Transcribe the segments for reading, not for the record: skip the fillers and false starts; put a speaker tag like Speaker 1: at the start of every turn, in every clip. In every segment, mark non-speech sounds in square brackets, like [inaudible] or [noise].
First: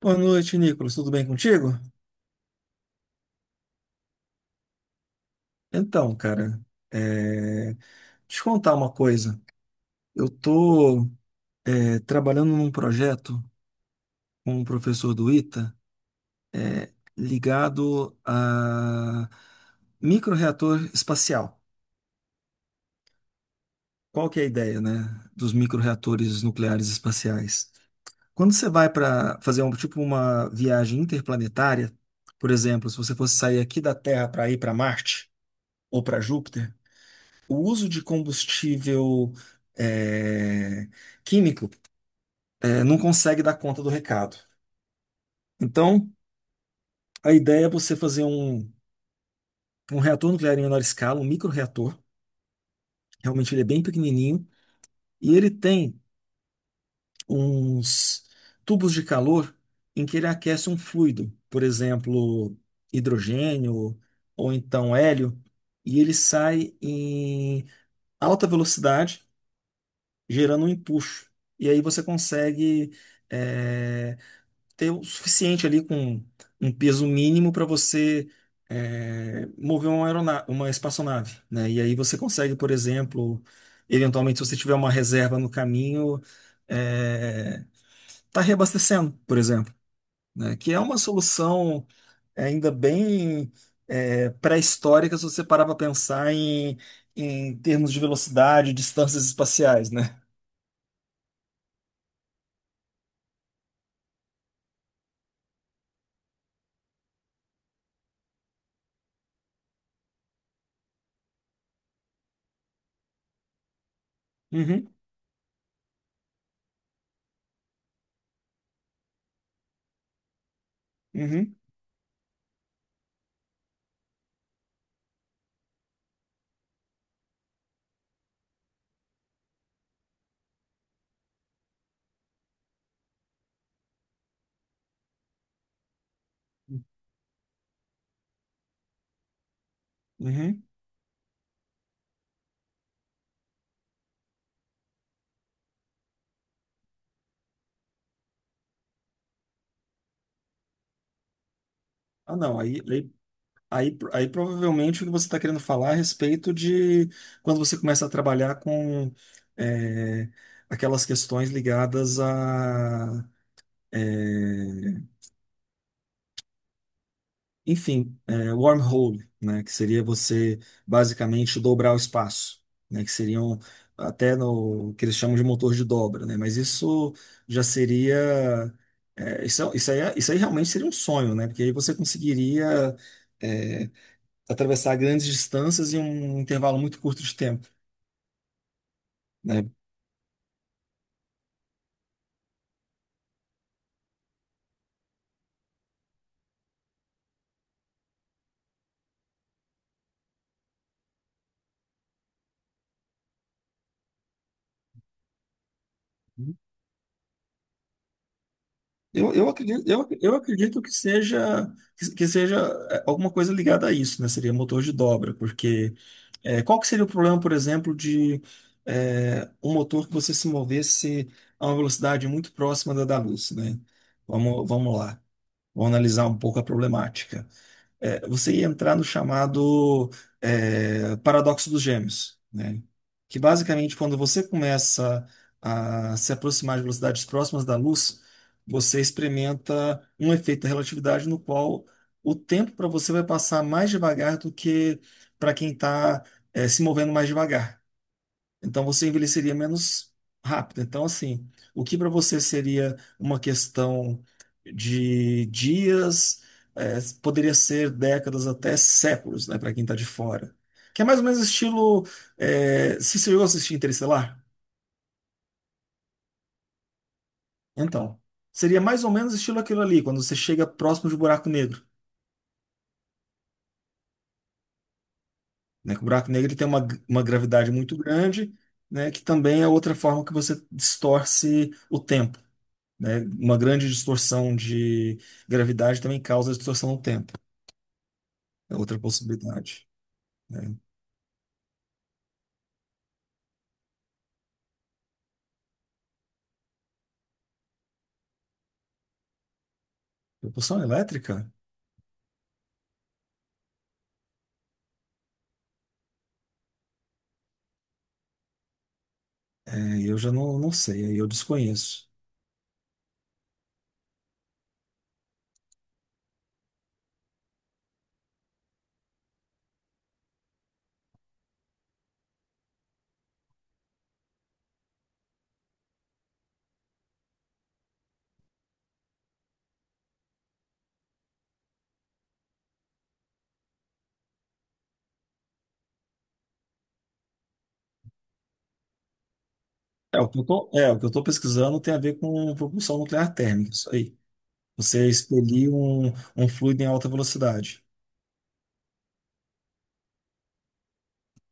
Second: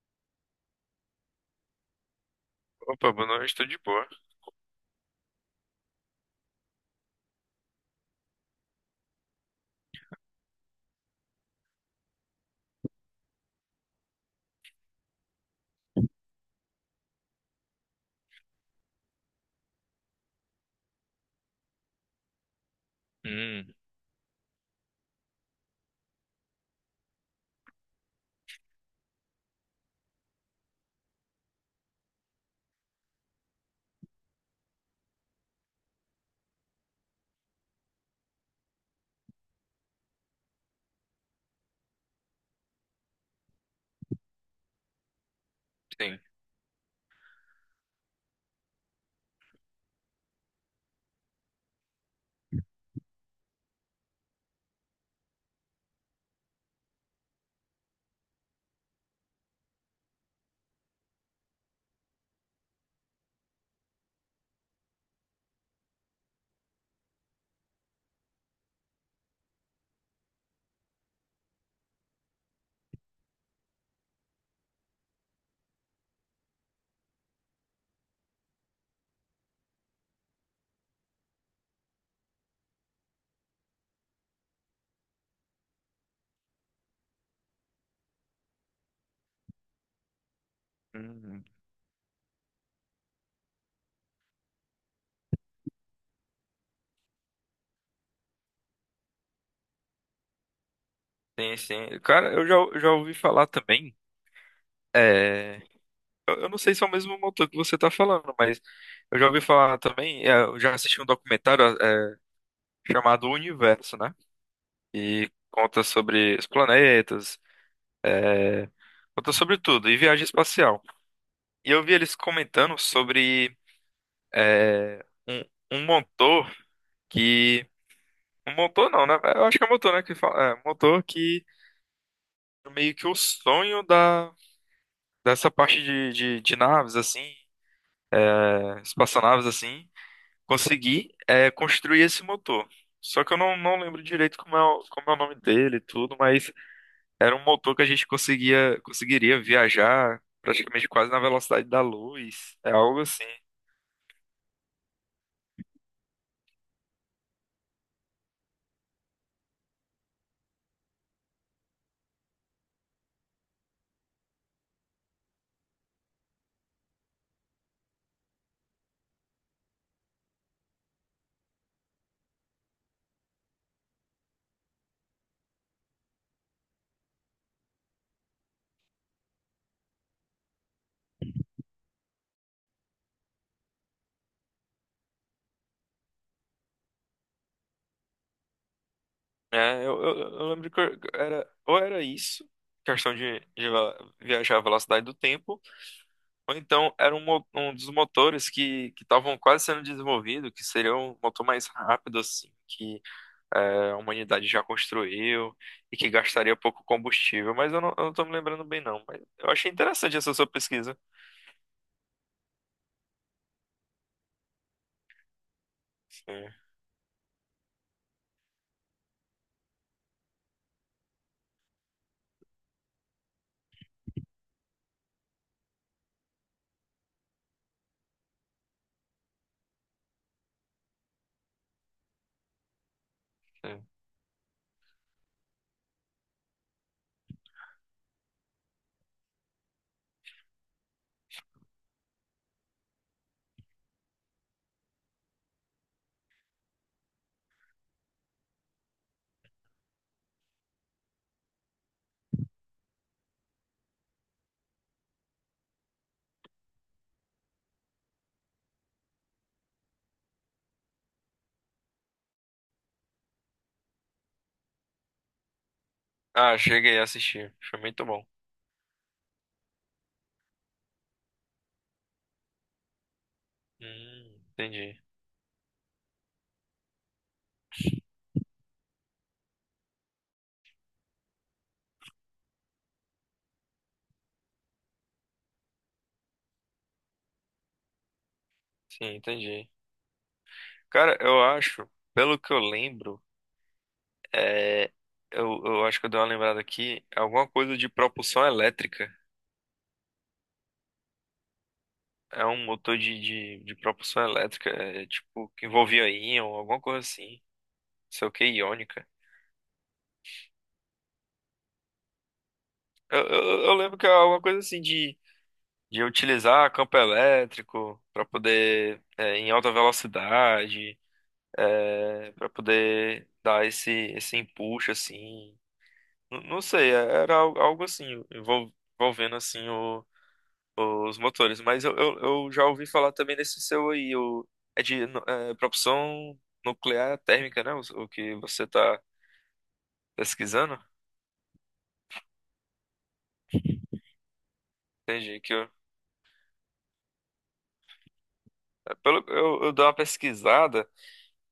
Speaker 1: Boa noite, Nicolas. Tudo bem contigo?
Speaker 2: Opa, boa noite, estou de boa.
Speaker 1: Então, cara, é... te contar uma coisa. Eu tô trabalhando num projeto com um professor do ITA, ligado a microreator espacial. Qual que é a ideia, né, dos microreatores nucleares espaciais? Quando você vai para fazer um tipo uma viagem interplanetária, por exemplo, se você fosse sair aqui da Terra para ir para Marte ou para Júpiter, o uso de combustível é, químico não consegue dar conta do recado. Então,
Speaker 2: Sim.
Speaker 1: a ideia é você fazer um reator nuclear em menor escala, um microreator. Realmente ele é bem pequenininho e ele tem uns tubos de calor em que ele aquece um fluido, por exemplo, hidrogênio ou então hélio, e ele sai em alta velocidade, gerando um empuxo. E aí você consegue eh, ter o suficiente ali com um peso mínimo para você mover uma aeronave, uma espaçonave, né? E aí você consegue, por exemplo, eventualmente, se você tiver uma reserva no caminho, é, tá reabastecendo, por exemplo, né? Que é uma
Speaker 2: Uhum.
Speaker 1: solução ainda bem pré-histórica, se você parar para pensar em termos de velocidade, distâncias espaciais, né?
Speaker 2: Sim, sim. Cara, eu já ouvi falar também. É... eu não sei se é o mesmo motor que você está falando, mas eu já ouvi falar também. Eu já assisti um documentário chamado O Universo, né?
Speaker 1: Uhum,
Speaker 2: E conta sobre os planetas, é, conta sobre tudo, e viagem espacial.
Speaker 1: uhum,
Speaker 2: E eu vi eles comentando sobre é, um, um motor que. Um motor não, né? Eu acho que é motor, né? Que fala, é, motor que meio que o sonho da. Dessa parte de naves, assim, é, espaçonaves, assim,
Speaker 1: uhum.
Speaker 2: consegui é, construir esse motor. Só que eu não, não lembro direito como é o nome dele e tudo, mas era um motor que a gente conseguiria viajar praticamente quase na velocidade da
Speaker 1: Ah,
Speaker 2: luz.
Speaker 1: não.
Speaker 2: É
Speaker 1: aí
Speaker 2: algo assim.
Speaker 1: Aí, aí provavelmente o que você está querendo falar é a respeito de quando você começa a trabalhar com é, aquelas questões ligadas a, é, wormhole, né, que seria você basicamente dobrar o espaço, né, que seriam até no que eles chamam de motor de dobra, né, mas isso já seria, isso aí realmente seria um sonho, né, porque aí você conseguiria eh, atravessar grandes distâncias em um intervalo muito curto de tempo, né?
Speaker 2: É, eu lembro que era, ou era isso, questão de, viajar à velocidade do tempo, ou então era um dos motores que estavam quase sendo desenvolvido, que seria um motor mais rápido, assim, é, a humanidade já construiu e que gastaria pouco combustível, mas eu não tô me lembrando bem, não. Mas
Speaker 1: Eu
Speaker 2: eu achei
Speaker 1: acredito, eu,
Speaker 2: interessante essa
Speaker 1: eu
Speaker 2: sua
Speaker 1: acredito que
Speaker 2: pesquisa.
Speaker 1: seja, que seja alguma coisa ligada a isso, né? Seria motor de dobra, porque
Speaker 2: Sim,
Speaker 1: qual que seria o problema, por exemplo, de um motor que você se movesse a uma velocidade muito próxima da luz, né? Vamos lá, vamos analisar um pouco a problemática. Você ia entrar no chamado paradoxo dos gêmeos, né? Que
Speaker 2: sim.
Speaker 1: basicamente, quando você começa a se aproximar de velocidades próximas da luz, você experimenta um efeito da relatividade no qual o tempo para você vai passar mais devagar do que para quem está se movendo mais devagar. Então você envelheceria menos rápido. Então, assim, o que para você seria uma questão de dias, poderia ser décadas até séculos, né, para quem está de fora. Que é mais ou menos estilo. Se você chegou a assistir Interestelar?
Speaker 2: Ah, cheguei a assistir. Foi muito
Speaker 1: Então,
Speaker 2: bom.
Speaker 1: seria mais ou menos estilo aquilo ali, quando você chega próximo de um buraco negro.
Speaker 2: Entendi.
Speaker 1: Né? Que o buraco negro ele tem uma gravidade muito grande, né, que também é outra forma que você distorce o tempo. Né? Uma grande distorção de gravidade também causa distorção no tempo. É outra
Speaker 2: Sim, entendi.
Speaker 1: possibilidade, né?
Speaker 2: Cara, eu acho, pelo que eu lembro, é, eu acho que eu dei uma lembrada aqui, alguma coisa de propulsão elétrica.
Speaker 1: Propulsão elétrica?
Speaker 2: É um motor de propulsão elétrica, é, tipo, que envolvia íon, alguma coisa assim. Não sei o que, iônica.
Speaker 1: É, eu já não, não sei, aí eu desconheço.
Speaker 2: Eu lembro que é alguma coisa assim de utilizar campo elétrico para poder é, em alta velocidade, é, para poder dar esse empuxo assim. Não, sei, era algo assim envolvendo assim os motores, mas eu já ouvi falar também desse seu aí, o é de nu- é, propulsão nuclear térmica, né? O que você está
Speaker 1: É,
Speaker 2: pesquisando?
Speaker 1: o que eu tô pesquisando tem a ver com propulsão nuclear térmica, isso aí. Você
Speaker 2: Entendi que eu,
Speaker 1: expelir um fluido em alta velocidade.
Speaker 2: é, pelo, eu dou uma pesquisada.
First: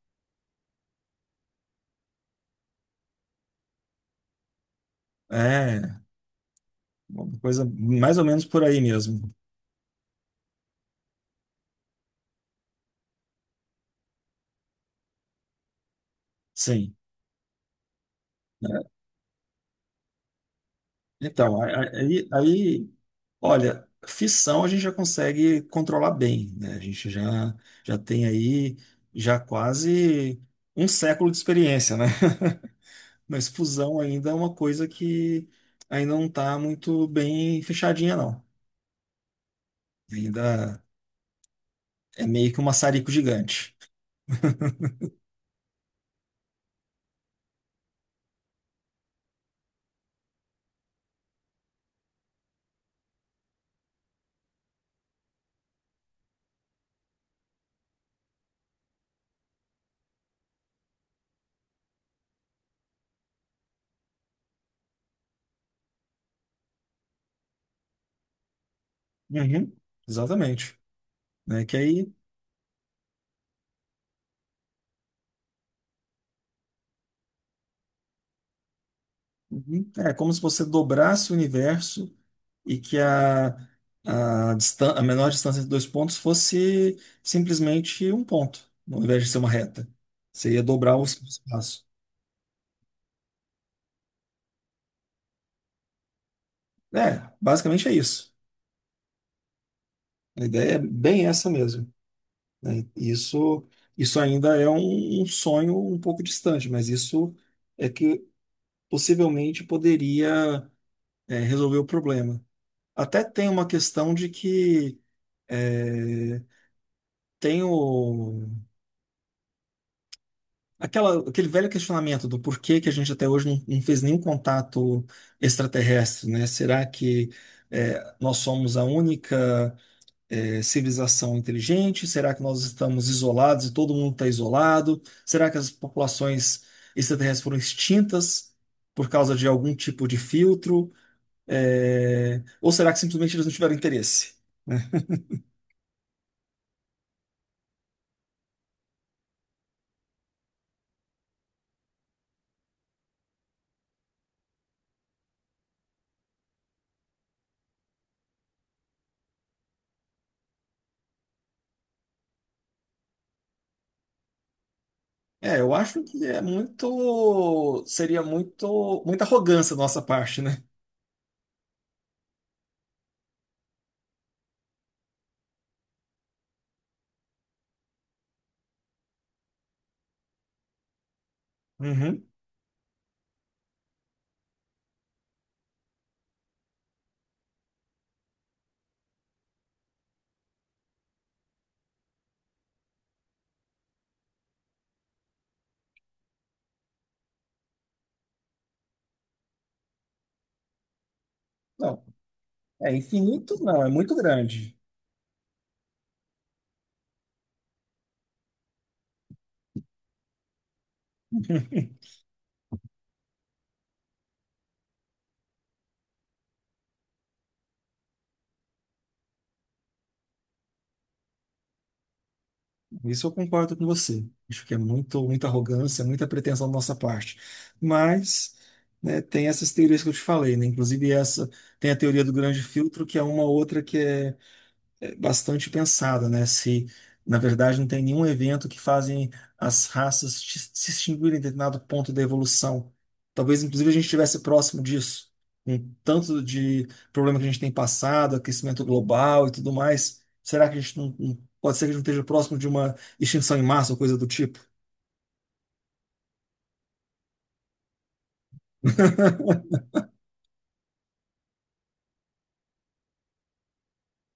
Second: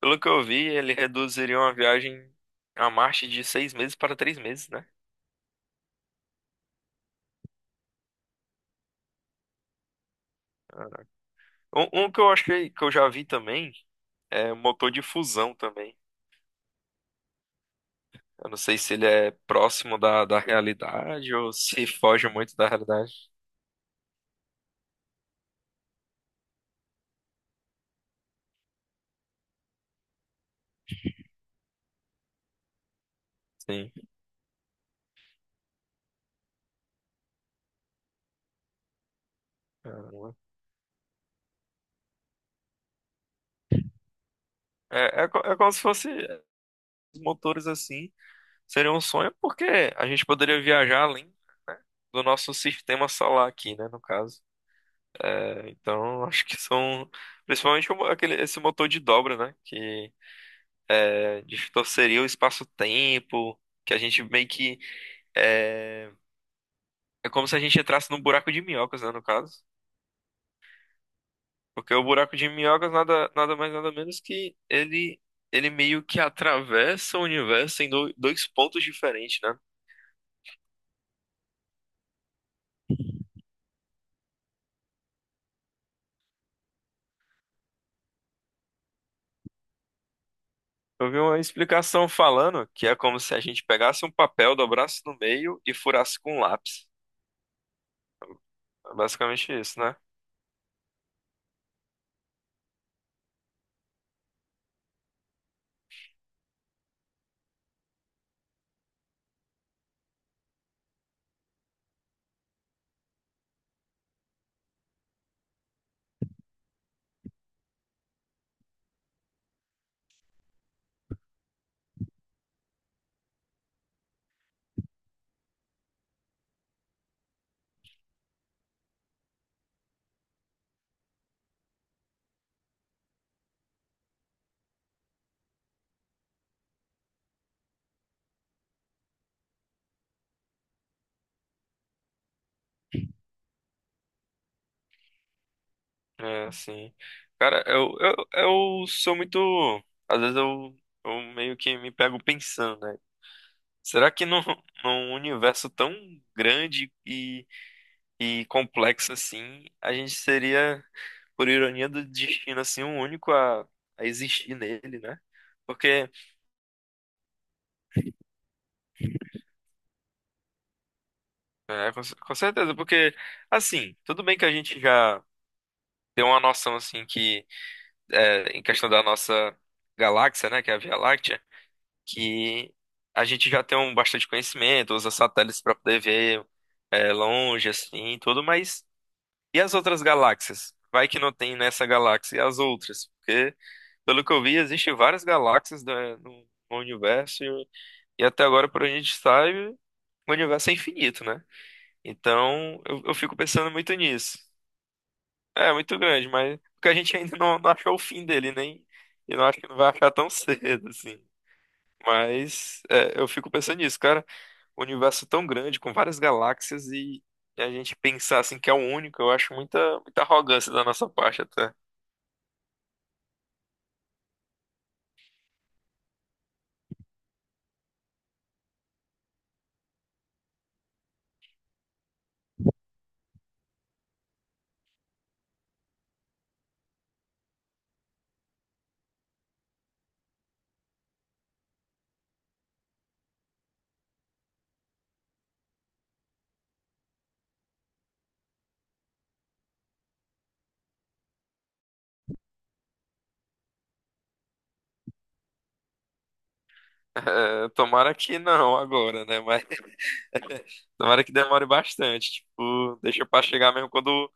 Speaker 2: Pelo que eu vi, ele reduziria uma viagem a Marte de 6 meses para 3 meses, né?
Speaker 1: É, uma coisa mais ou menos por aí mesmo.
Speaker 2: Um que eu achei que eu já vi também é motor de fusão também.
Speaker 1: Sim.
Speaker 2: Eu não sei se ele é próximo da, da realidade ou
Speaker 1: Então,
Speaker 2: se foge muito da realidade.
Speaker 1: olha, fissão a gente já consegue controlar bem, né? A gente já tem aí já quase um século de experiência, né? [laughs] Mas
Speaker 2: Sim.
Speaker 1: fusão ainda é uma coisa que ainda não está muito bem fechadinha, não.
Speaker 2: Caramba.
Speaker 1: Ainda é meio que um maçarico gigante.
Speaker 2: É como se fosse os motores assim. Seria um sonho porque a gente poderia viajar além, né, do nosso sistema solar aqui, né, no caso. Então, [laughs] acho que são principalmente esse motor de dobra, né, que distorceria o espaço-tempo, que a gente meio que é, é como se a gente entrasse num buraco de minhocas, né, no caso.
Speaker 1: Uhum, exatamente. Né? Que
Speaker 2: Porque o
Speaker 1: aí.
Speaker 2: buraco de minhocas nada, nada mais nada menos que ele meio que atravessa o universo em dois pontos diferentes, né?
Speaker 1: Uhum. É como se você dobrasse o universo e que a menor distância entre dois pontos fosse simplesmente um ponto, ao invés de ser uma reta. Você ia dobrar o
Speaker 2: Eu vi uma
Speaker 1: espaço.
Speaker 2: explicação falando que é como se a gente pegasse um papel, dobrasse no meio e furasse com um lápis.
Speaker 1: É, basicamente é isso.
Speaker 2: É basicamente isso, né?
Speaker 1: A ideia é bem essa mesmo. Né? Isso, isso, ainda é um sonho um pouco distante, mas isso é que possivelmente poderia, resolver o problema. Até tem uma questão de que. é, tem o, aquele velho questionamento do porquê que a gente até hoje não, não fez nenhum contato extraterrestre, né? Será que nós somos a única civilização inteligente? Será que nós estamos isolados e todo mundo está isolado? Será que as populações extraterrestres foram extintas por causa de algum tipo de filtro? É, ou será que simplesmente eles não tiveram interesse?
Speaker 2: É assim. Cara, eu sou muito. Às vezes eu meio que me pego pensando, né? Será que num, [laughs] num universo tão grande e complexo assim, a gente seria, por ironia do destino, assim, o único a existir nele, né?
Speaker 1: É, eu acho
Speaker 2: Porque,
Speaker 1: que é muito, seria muito, muita arrogância da nossa parte, né?
Speaker 2: com certeza, porque, assim, tudo bem que a gente já tem uma noção, assim, que, é, em questão da nossa galáxia, né, que é a Via Láctea,
Speaker 1: Uhum.
Speaker 2: que a gente já tem um bastante conhecimento, usa satélites para poder ver, é, longe, assim, tudo, mas. E as outras galáxias? Vai que não tem nessa galáxia as outras? Porque, pelo que eu vi, existem várias no, no universo e até agora, por onde a gente sabe, o universo é infinito, né?
Speaker 1: Não.
Speaker 2: Então,
Speaker 1: É
Speaker 2: eu fico
Speaker 1: infinito,
Speaker 2: pensando
Speaker 1: não, é
Speaker 2: muito
Speaker 1: muito
Speaker 2: nisso.
Speaker 1: grande.
Speaker 2: É, muito grande, mas porque a gente ainda não achou o fim dele, nem, e não acho que não vai achar tão [laughs] cedo, assim.
Speaker 1: [laughs]
Speaker 2: Mas é, eu fico pensando nisso, cara. O universo tão grande, com várias galáxias e a gente pensar assim que é o único, eu acho muita, muita arrogância da nossa parte até.
Speaker 1: Isso eu concordo com você. Acho que é muito, muita arrogância, muita pretensão da nossa parte. Mas, né, tem essas teorias que eu te falei, né? Inclusive essa, tem a teoria do grande filtro, que é uma outra que é bastante pensada, né? Se, na verdade, não tem nenhum evento que fazem as raças se extinguirem em determinado ponto da evolução. Talvez, inclusive, a gente estivesse próximo disso, com tanto de problema que a gente tem passado, aquecimento global e tudo mais. Será que a gente não, pode ser que a gente esteja próximo de uma extinção em massa ou coisa do tipo?
Speaker 2: [laughs] É, tomara que não agora, né? Mas
Speaker 1: [laughs]
Speaker 2: [laughs] tomara que demore bastante. Tipo, deixa pra chegar mesmo quando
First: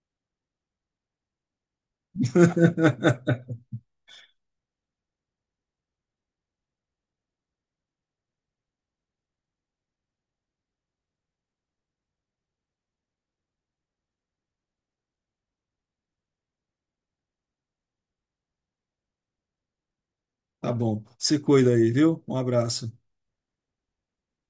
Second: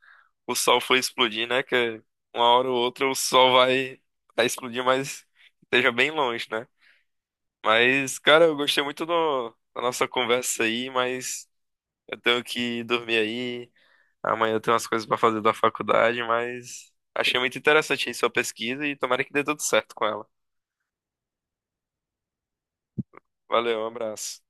Speaker 2: o sol for explodir, né? Que uma hora ou outra vai explodir, mas esteja bem longe, né? Mas, cara, eu gostei muito da nossa conversa aí, mas eu tenho que dormir aí. Amanhã eu tenho umas coisas pra fazer da faculdade, mas achei muito interessante aí sua pesquisa e tomara que dê tudo certo com ela.
Speaker 1: Tá bom. Se cuida aí, viu? Um abraço.
Speaker 2: Valeu, um abraço.